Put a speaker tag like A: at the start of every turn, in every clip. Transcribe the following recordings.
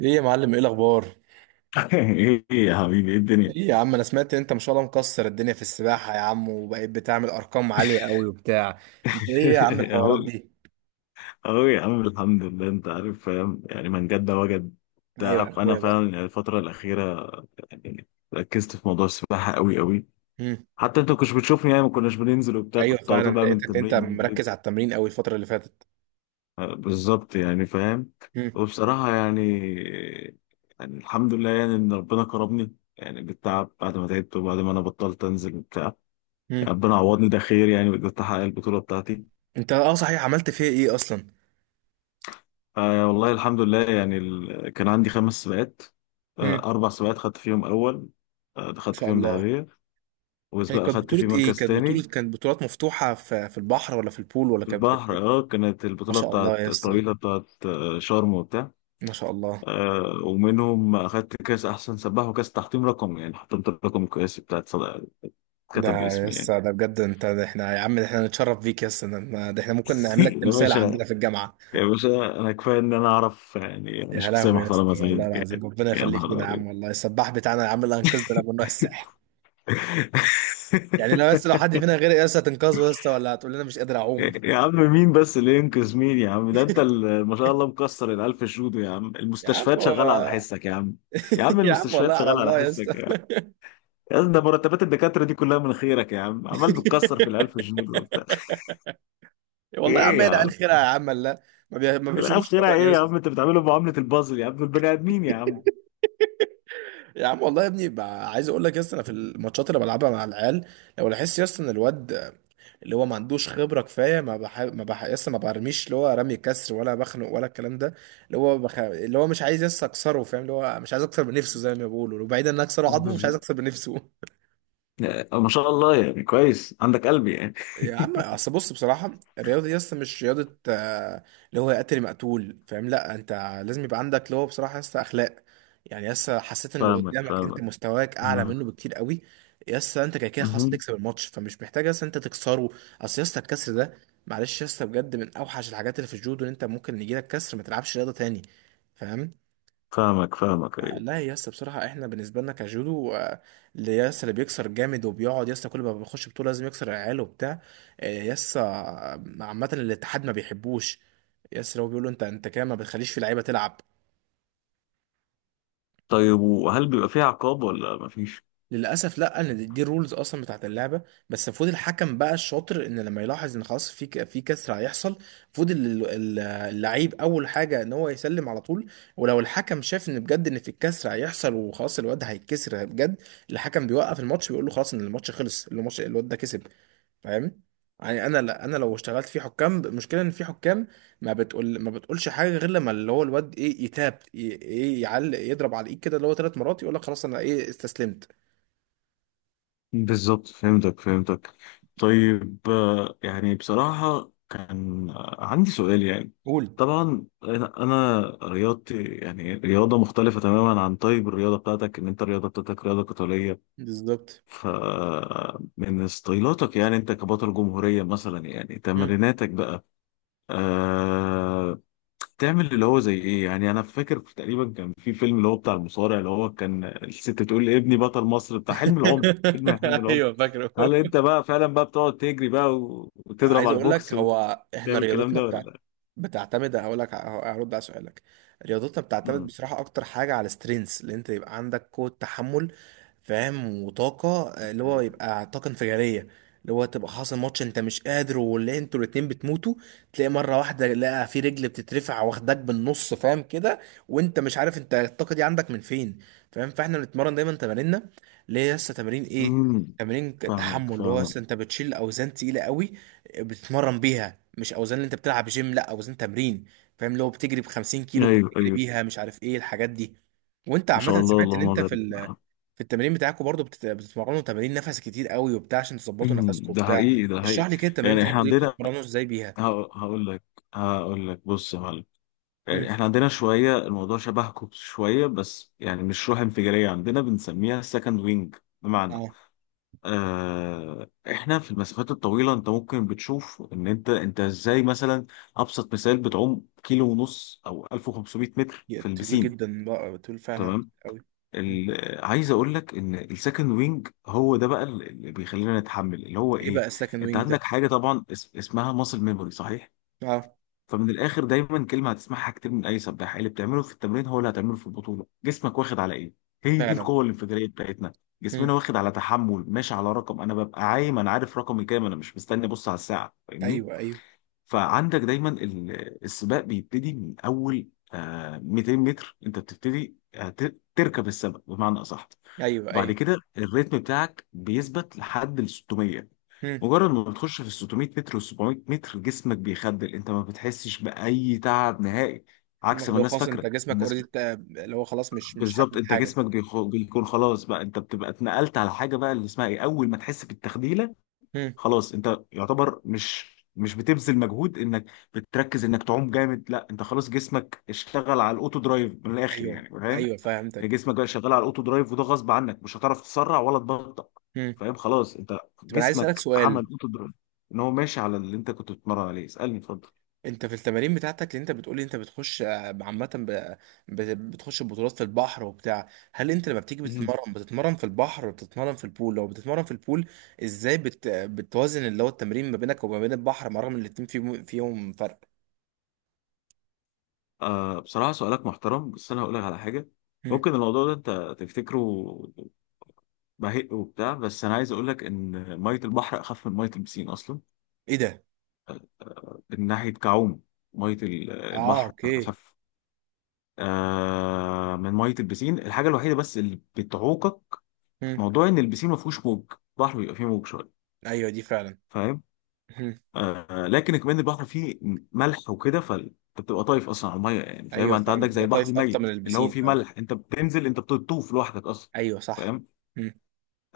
A: ايه يا معلم؟ ايه الاخبار؟
B: ايه يا حبيبي، ايه الدنيا؟
A: ايه يا عم، انا سمعت ان انت ما شاء الله مكسر الدنيا في السباحه يا عم، وبقيت بتعمل ارقام عاليه قوي وبتاع. انت ايه يا عم الحوارات
B: اهو،
A: دي؟
B: اهو يا عم، الحمد لله، انت عارف فاهم يعني من جد وجد.
A: ايوه يا
B: تعرف، انا
A: اخويا بقى.
B: فعلا يعني الفتره الاخيره، يعني ركزت في موضوع السباحه قوي قوي.
A: مم.
B: حتى انت ما كنتش بتشوفني يعني، ما كناش بننزل وبتاع،
A: ايوه
B: كنت على
A: فعلا،
B: طول بقى من
A: لقيتك انت
B: التمرين
A: مركز
B: للبيت.
A: على التمرين قوي الفتره اللي فاتت.
B: آه، بالظبط يعني فاهم.
A: مم.
B: وبصراحه يعني الحمد لله يعني ان ربنا كرمني يعني بالتعب، بعد ما تعبت وبعد ما انا بطلت انزل وبتاع.
A: مم.
B: يعني ربنا عوضني، ده خير يعني، وقدرت احقق البطوله بتاعتي.
A: انت اه صحيح عملت فيها ايه اصلا؟
B: آه، والله الحمد لله يعني، كان عندي خمس سباقات. آه،
A: مم.
B: أربع سباقات خدت فيهم أول. آه،
A: ما
B: خدت
A: شاء
B: فيهم
A: الله.
B: ذهبية.
A: هي
B: وسباق
A: كانت
B: خدت فيه
A: بطوله ايه؟
B: مركز
A: كانت بطوله
B: تاني.
A: كانت بطولات مفتوحه في البحر، ولا في البول، ولا
B: في البحر، اه كانت
A: ما
B: البطولة
A: شاء
B: بتاعت
A: الله يا اسطى.
B: الطويلة بتاعت شرم وبتاع.
A: ما شاء الله.
B: آه، ومنهم أخدت كأس أحسن سباح وكأس تحطيم رقم، يعني حطمت الرقم القياسي بتاعت صدق، كتب
A: ده
B: باسمي يعني.
A: لسه ده بجد، انت؟ ده احنا يا عم، ده احنا نتشرف بيك يا اسطى. ده احنا ممكن نعملك
B: يا
A: تمثال
B: باشا،
A: عندنا في الجامعه.
B: يا باشا، أنا كفاية إن أنا أعرف يعني، أنا
A: يا
B: شخصية
A: لهوي يا
B: محترمة
A: اسطى،
B: زيك
A: والله
B: يعني.
A: العظيم ربنا
B: يا
A: يخليك
B: نهار
A: لنا يا
B: أبيض.
A: عم، والله السباح بتاعنا يا عم اللي انقذنا لما نروح الساحل. يعني لو حد فينا غير يا اسطى، هتنقذه يا اسطى، ولا هتقول لنا مش قادر اعوم؟
B: يا عم، مين بس اللي ينقذ مين يا عم؟ ده انت ما شاء الله مكسر الالف جودو، يا عم
A: يا عم
B: المستشفيات شغاله على
A: هو-
B: حسك يا عم. يا عم
A: يا عم والله
B: المستشفيات
A: على
B: شغاله على
A: الله يا
B: حسك
A: اسطى.
B: يا عم. يا عم، ده مرتبات الدكاتره دي كلها من خيرك يا عم، عمال بتكسر في الالف جنيه دول وبتاع.
A: والله يا عم
B: ايه يا
A: هي.
B: عم؟
A: خيرها يا عم، لا. ما بيشوفوش
B: الالف خيرها
A: لبن يا
B: ايه يا عم؟
A: اسطى.
B: انت بتعمله معامله البازل، يا عم دول بني ادمين يا عم.
A: يا عم والله يا ابني بقى، عايز اقول لك يا اسطى، انا في الماتشات اللي بلعبها مع العيال، لو لاحظت يا اسطى ان الواد اللي هو ما عندوش خبره كفايه، ما بح... ما بح... يس ما برميش اللي هو رمي كسر، ولا بخنق، ولا الكلام ده. اللي هو مش عايز اكسره، فاهم؟ اللي هو مش عايز اكسر بنفسه، زي ما بيقولوا، وبعيدا ان اكسره عظمه، مش
B: بز-
A: عايز اكسر بنفسه.
B: ما شاء الله يعني، كويس عندك قلب يعني.
A: يا عم اصل بص بصراحه، الرياضه دي اصلا مش رياضه. اللي هو قتل مقتول، فاهم؟ لا انت لازم يبقى عندك اللي هو بصراحه لسه اخلاق. يعني لسه حسيت ان اللي
B: فاهمك،
A: قدامك انت
B: فاهمك.
A: مستواك اعلى
B: مم.
A: منه بكتير قوي، لسه انت كده كده خلاص
B: مهم.
A: تكسب الماتش، فمش محتاج لسه انت تكسره. اصل لسه الكسر ده، معلش، لسه بجد من اوحش الحاجات اللي في الجودو، ان انت ممكن يجيلك كسر ما تلعبش رياضه تاني، فاهم؟
B: فاهمك، فاهمك ايه.
A: لا يا اسطى، بصراحة احنا بالنسبة لنا كجودو، اللي بيكسر جامد، وبيقعد يا اسطى كل ما بيخش بطولة لازم يكسر العيال وبتاع، يا اسطى، عامة الاتحاد ما بيحبوش، يا اسطى. هو بيقول له انت كده ما بتخليش في لعيبة تلعب.
B: طيب، وهل بيبقى فيه عقاب ولا مفيش؟
A: للاسف لا، ان دي الرولز اصلا بتاعت اللعبه، بس المفروض الحكم بقى الشاطر ان لما يلاحظ ان خلاص في كسر هيحصل، المفروض اللعيب اول حاجه ان هو يسلم على طول. ولو الحكم شاف ان بجد ان في الكسر هيحصل، وخلاص الواد هيتكسر بجد، الحكم بيوقف الماتش، بيقول له خلاص ان الماتش خلص، الماتش الواد ده كسب، فاهم؟ يعني انا، لا انا لو اشتغلت في حكام، المشكله ان في حكام ما بتقولش حاجه غير لما اللي هو الواد ايه يتاب ايه يعلق، يضرب على الايد كده اللي هو ثلاث مرات، يقول لك خلاص انا ايه استسلمت.
B: بالظبط، فهمتك، فهمتك. طيب، يعني بصراحة كان عندي سؤال يعني.
A: قول.
B: طبعا أنا رياضتي يعني رياضة مختلفة تماما عن طيب الرياضة بتاعتك، إن أنت الرياضة بتاعتك رياضة قتالية.
A: بالظبط.
B: فمن ستايلاتك يعني، أنت كبطل جمهورية مثلا يعني
A: مم.
B: تمريناتك بقى، آه، تعمل اللي هو زي ايه يعني. انا فاكر تقريبا كان في فيلم اللي هو بتاع المصارع، اللي هو كان الست بتقول لابني بطل مصر، بتاع حلم العمر، فيلم حلم العمر.
A: ايوه فاكره.
B: هل انت بقى فعلا بقى بتقعد تجري بقى، و- وتضرب
A: عايز
B: على
A: اقول لك،
B: البوكس
A: هو احنا
B: وتعمل الكلام
A: رياضتنا
B: ده
A: بتاعت،
B: ولا؟
A: بتعتمد، هقول لك، هرد على سؤالك. رياضتنا بتعتمد
B: امم
A: بصراحه اكتر حاجه على سترينث، اللي انت يبقى عندك قوه تحمل، فاهم؟ وطاقة، اللي هو يبقى طاقة انفجارية، اللي هو تبقى حاصل ماتش انت مش قادر، واللي انتوا الاتنين بتموتوا، تلاقي مرة واحدة لقى في رجل بتترفع واخدك بالنص، فاهم كده؟ وانت مش عارف انت الطاقة دي عندك من فين، فاهم؟ فاحنا بنتمرن دايما تماريننا، اللي هي لسه تمارين ايه،
B: امم
A: تمارين
B: فاهمك،
A: تحمل، اللي هو لسه
B: فاهمك،
A: انت بتشيل اوزان تقيلة قوي، بتتمرن بيها، مش اوزان اللي انت بتلعب جيم، لا اوزان تمرين، فاهم؟ لو بتجري ب 50 كيلو
B: ايوه،
A: بتجري
B: ايوه.
A: بيها، مش عارف ايه الحاجات دي. وانت
B: ما
A: عامة
B: شاء الله،
A: سمعت ان
B: اللهم
A: انت في
B: بارك.
A: ال، في التمارين بتاعكم برضو بتتمرنوا تمارين نفس كتير قوي وبتاع، عشان تظبطوا نفسكم
B: ده
A: وبتاع.
B: حقيقي، ده
A: اشرح
B: حقيقي.
A: لي كده التمارين
B: يعني احنا
A: بتاعكم دي
B: عندنا،
A: بتتمرنوا ازاي بيها.
B: هق- هقول لك هقول لك بص يا معلم.
A: مم.
B: يعني احنا عندنا شوية، الموضوع شبهكم شوية، بس يعني مش روح انفجارية، عندنا بنسميها سكند وينج. بمعنى،
A: اه.
B: اه، احنا في المسافات الطويلة، انت ممكن بتشوف ان انت ازاي مثلا. ابسط مثال، بتعوم كيلو ونص او 1500 متر
A: يا
B: في
A: طويل
B: البسين،
A: جدا بقى، طويل فعلا
B: تمام.
A: قوي. مم.
B: عايز اقول لك ان السكند وينج هو ده بقى اللي بيخلينا نتحمل، اللي هو
A: ايه
B: ايه.
A: بقى السكند
B: انت
A: وينج ده؟
B: عندك حاجة طبعا، اسمها ماسل ميموري، صحيح.
A: اه.
B: فمن الاخر، دايما كلمه هتسمعها كتير من اي سباح، اللي بتعمله في التمرين هو اللي هتعمله في البطوله، جسمك واخد على ايه. هي دي
A: فعلا.
B: القوه الانفجاريه بتاعتنا.
A: مم.
B: جسمنا واخد على تحمل، ماشي على رقم، انا ببقى عايم انا عارف رقمي كام، انا مش مستني ابص على الساعه، فاهمني.
A: ايوه ايوه.
B: فعندك دايما السباق بيبتدي من اول 200 متر، انت بتبتدي تركب السبق بمعنى اصح.
A: ايوه
B: وبعد
A: ايوه.
B: كده الريتم بتاعك بيثبت لحد ال 600.
A: مم.
B: مجرد ما بتخش في ال 600 متر وال 700 متر، جسمك بيخدل، انت ما بتحسش بأي تعب نهائي. عكس ما
A: لو
B: الناس
A: خلاص انت
B: فاكره،
A: جسمك
B: الناس.
A: اوريدي، اللي هو خلاص مش حاسس
B: بالظبط، انت
A: بحاجه.
B: جسمك بيكون خلاص بقى، انت بتبقى اتنقلت على حاجه بقى اللي اسمها ايه، اول ما تحس بالتخديله.
A: مم.
B: خلاص، انت يعتبر مش بتبذل مجهود انك بتركز انك تعوم جامد، لا انت خلاص جسمك اشتغل على الاوتو درايف من الاخر
A: ايوه.
B: يعني، فاهم.
A: ايوه فهمتك.
B: جسمك بقى شغال على الاوتو درايف، وده غصب عنك، مش هتعرف تسرع ولا تبطأ.
A: مم.
B: فاهم، خلاص انت
A: طب انا عايز اسالك
B: جسمك
A: سؤال.
B: عمل اوتو درايف. ان هو ماشي على اللي انت كنت بتتمرن عليه، اسألني اتفضل.
A: انت في التمارين بتاعتك اللي انت بتقولي، انت بتخش، عامة بتخش بطولات في البحر وبتاع، هل انت لما بتيجي
B: مهم.
A: بتتمرن في البحر ولا بتتمرن في البول؟ لو بتتمرن في البول، ازاي بتوازن اللي هو التمرين ما بينك وما بين البحر، مع رغم ان الاتنين فيهم فرق؟
B: آه، بصراحة سؤالك محترم، بس أنا هقول لك على حاجة.
A: هم.
B: ممكن الموضوع ده أنت تفتكره بهق وبتاع، بس أنا عايز أقول لك إن مية البحر أخف من مية البسين أصلا.
A: ايه ده؟
B: من ناحية كعوم، مية
A: اه
B: البحر
A: اوكي.
B: أخف من مية البسين. الحاجة الوحيدة بس اللي بتعوقك،
A: هم.
B: موضوع إن البسين ما فيهوش موج، البحر بيبقى فيه موج شوية،
A: ايوه دي فعلا.
B: فاهم.
A: هم.
B: آه، لكن كمان البحر فيه ملح وكده، فانت بتبقى طايف اصلا على الميه يعني، فاهم،
A: ايوه
B: انت
A: فعلا،
B: عندك زي
A: بتبقى
B: البحر
A: طايف اكتر
B: الميت
A: من
B: اللي هو
A: البسين
B: فيه
A: فعلا.
B: ملح، انت بتنزل انت بتطوف لوحدك اصلا.
A: ايوه صح.
B: فاهم.
A: هم.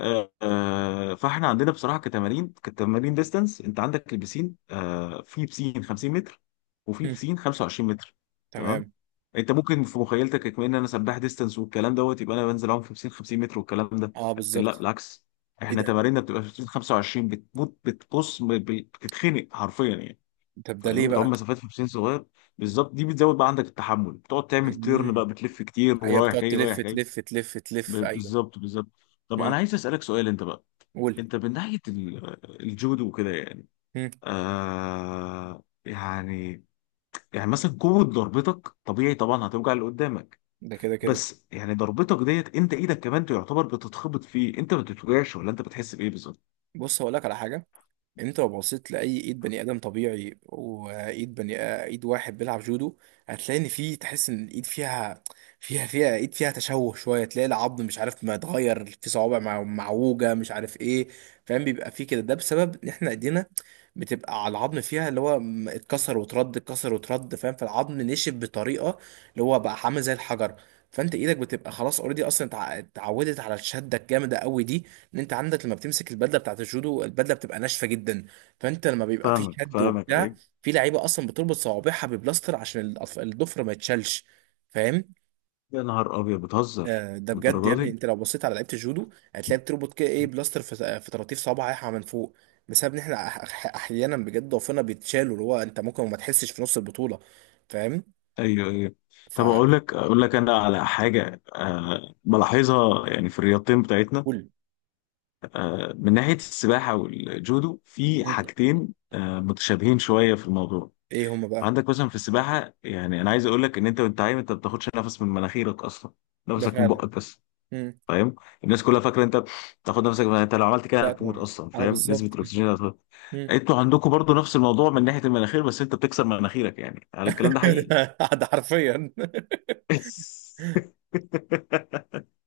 B: فاحنا عندنا بصراحه كتمارين ديستانس، انت عندك البسين، في بسين 50 متر، وفي
A: هم.
B: بسين 25 متر، تمام.
A: تمام.
B: انت ممكن في مخيلتك كمان ان انا سباح ديستانس والكلام دوت، يبقى انا بنزل اعوم في بسين 50 متر والكلام ده،
A: اه
B: لكن لا
A: بالظبط.
B: بالعكس.
A: ايه
B: احنا
A: ده؟
B: تماريننا بتبقى في بسين 25، بتموت بتبص بتتخنق حرفيا يعني.
A: طب ده
B: فاهم،
A: ليه
B: بتعوم
A: بقى؟
B: مسافات في بسين صغير. بالظبط، دي بتزود بقى عندك التحمل، بتقعد تعمل تيرن
A: مم.
B: بقى بتلف كتير
A: ايوه
B: ورايح
A: بتقعد
B: جاي
A: تلف
B: رايح جاي.
A: تلف تلف تلف، ايوه.
B: بالظبط، بالظبط. طب
A: امم.
B: انا عايز اسالك سؤال انت بقى.
A: قول.
B: انت من ناحية الجودو وكده يعني،
A: امم.
B: آه، يعني مثلا قوة ضربتك طبيعي طبعا هتوجع اللي قدامك.
A: ده كده كده.
B: بس يعني ضربتك ديت انت ايدك كمان تعتبر بتتخبط فيه، انت ما بتتوجعش ولا انت بتحس بايه بالظبط؟
A: بص هقول لك على حاجه. انت لو بصيت لاي ايد بني ادم طبيعي، وايد بني، ايد واحد بيلعب جودو، هتلاقي ان في، تحس ان الايد فيها، فيها ايد فيها تشوه شويه، تلاقي العظم مش عارف ما اتغير، في صوابع معوجه، مش عارف ايه، فاهم؟ بيبقى في كده، ده بسبب ان احنا ايدينا بتبقى على العظم، فيها اللي هو اتكسر وترد، اتكسر وترد، فاهم؟ فالعظم نشف بطريقه، اللي هو بقى عامل زي الحجر، فانت ايدك بتبقى خلاص اوريدي اصلا اتعودت على الشده الجامده قوي دي. ان انت عندك لما بتمسك البدله بتاعت الجودو، البدله بتبقى ناشفه جدا، فانت لما بيبقى في
B: فاهمك،
A: شد
B: فاهمك
A: وبتاع،
B: ايه.
A: في لعيبه اصلا بتربط صوابعها ببلاستر عشان الضفر ما يتشالش، فاهم؟
B: يا نهار ابيض، بتهزر
A: آه ده بجد، يا
B: للدرجه
A: ابني
B: دي؟
A: انت لو بصيت على لعيبه الجودو، هتلاقي بتربط كده ايه بلاستر في طراطيف صوابعها من فوق، بسبب ان احنا احيانا بجد ضعفنا بيتشالوا، اللي هو انت ممكن ما تحسش في نص البطوله، فاهم؟
B: ايوه، ايوه. طب اقول
A: فقول.
B: لك اقول لك انا على حاجه بلاحظها يعني في الرياضتين بتاعتنا. أه، من ناحيه السباحه والجودو، في حاجتين متشابهين شويه في الموضوع.
A: ايه هما بقى؟
B: عندك مثلا في السباحه يعني، انا عايز اقول لك ان انت وانت عايم انت ما بتاخدش نفس من مناخيرك اصلا،
A: ده
B: نفسك من
A: فعلا.
B: بقك بس،
A: مم.
B: فاهم. الناس كلها فاكره انت بتاخد نفسك انت لو عملت كده
A: لا
B: هتموت
A: طبعا.
B: اصلا،
A: اه
B: فاهم، نسبه
A: بالظبط.
B: الاكسجين هتخلص.
A: مم.
B: انتوا عندكم برضو نفس الموضوع من ناحيه المناخير، بس انت بتكسر مناخيرك يعني، على الكلام ده حقيقي.
A: ده ده حرفيا.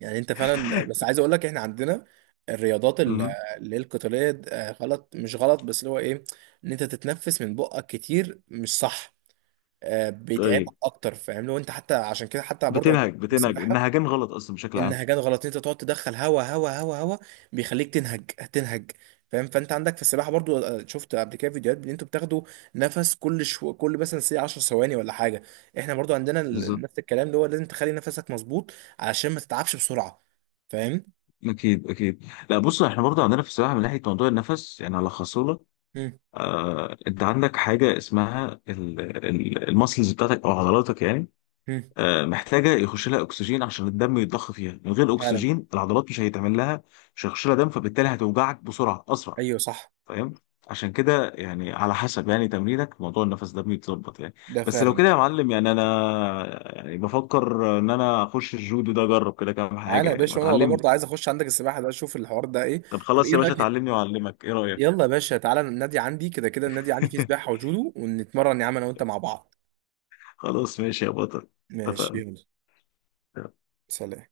A: يعني انت فعلا. بس عايز اقول لك، احنا عندنا الرياضات
B: مم.
A: اللي هي القتاليه، غلط مش غلط، بس اللي هو ايه، ان انت تتنفس من بقك كتير، مش صح، بيتعبك
B: طيب،
A: اكتر، فاهم؟ لو انت حتى، عشان كده حتى برضه أنا
B: بتنهج
A: في
B: بتنهج
A: السباحه،
B: النهجان غلط اصلا بشكل عام.
A: النهجات غلط، انت تقعد تدخل هوا هوا هوا هوا، بيخليك تنهج تنهج، فاهم؟ فانت عندك في السباحه برضو، شفت قبل كده فيديوهات ان انتوا بتاخدوا نفس كل كل مثلا سي 10 ثواني ولا حاجه. احنا برضو عندنا
B: بالظبط،
A: نفس الكلام، اللي هو لازم تخلي نفسك مظبوط، علشان ما تتعبش بسرعه، فاهم؟
B: اكيد اكيد. لا، بص، احنا برضو عندنا في السباحه من ناحيه موضوع النفس يعني، هلخصه لك.
A: هم.
B: آه، انت عندك حاجه اسمها المسلز بتاعتك او عضلاتك يعني،
A: هم.
B: آه، محتاجه يخش لها اكسجين عشان الدم يتضخ فيها، من غير
A: فعلا.
B: اكسجين العضلات مش هيتعمل لها، مش هيخش لها دم، فبالتالي هتوجعك بسرعه اسرع،
A: ايوه صح.
B: فاهم. عشان كده يعني، على حسب يعني تمرينك موضوع النفس ده بيتظبط يعني.
A: ده
B: بس لو
A: فعلا.
B: كده يا معلم يعني انا، يعني بفكر ان انا اخش الجودو ده اجرب كده كام حاجه
A: تعالى يا
B: يعني
A: باشا، وانا والله
B: اتعلم.
A: برضو عايز اخش عندك السباحه ده، اشوف الحوار ده ايه.
B: طب
A: طب
B: خلاص
A: ايه
B: يا باشا،
A: رايك؟
B: اتعلمني واعلمك، ايه رايك؟
A: يلا يا باشا تعالى، النادي عندي كده كده، النادي عندي فيه سباحه وجودو، ونتمرن يا عم انا وانت مع بعض.
B: خلاص ماشي يا بطل،
A: ماشي
B: اتفقنا.
A: يلا. سلام.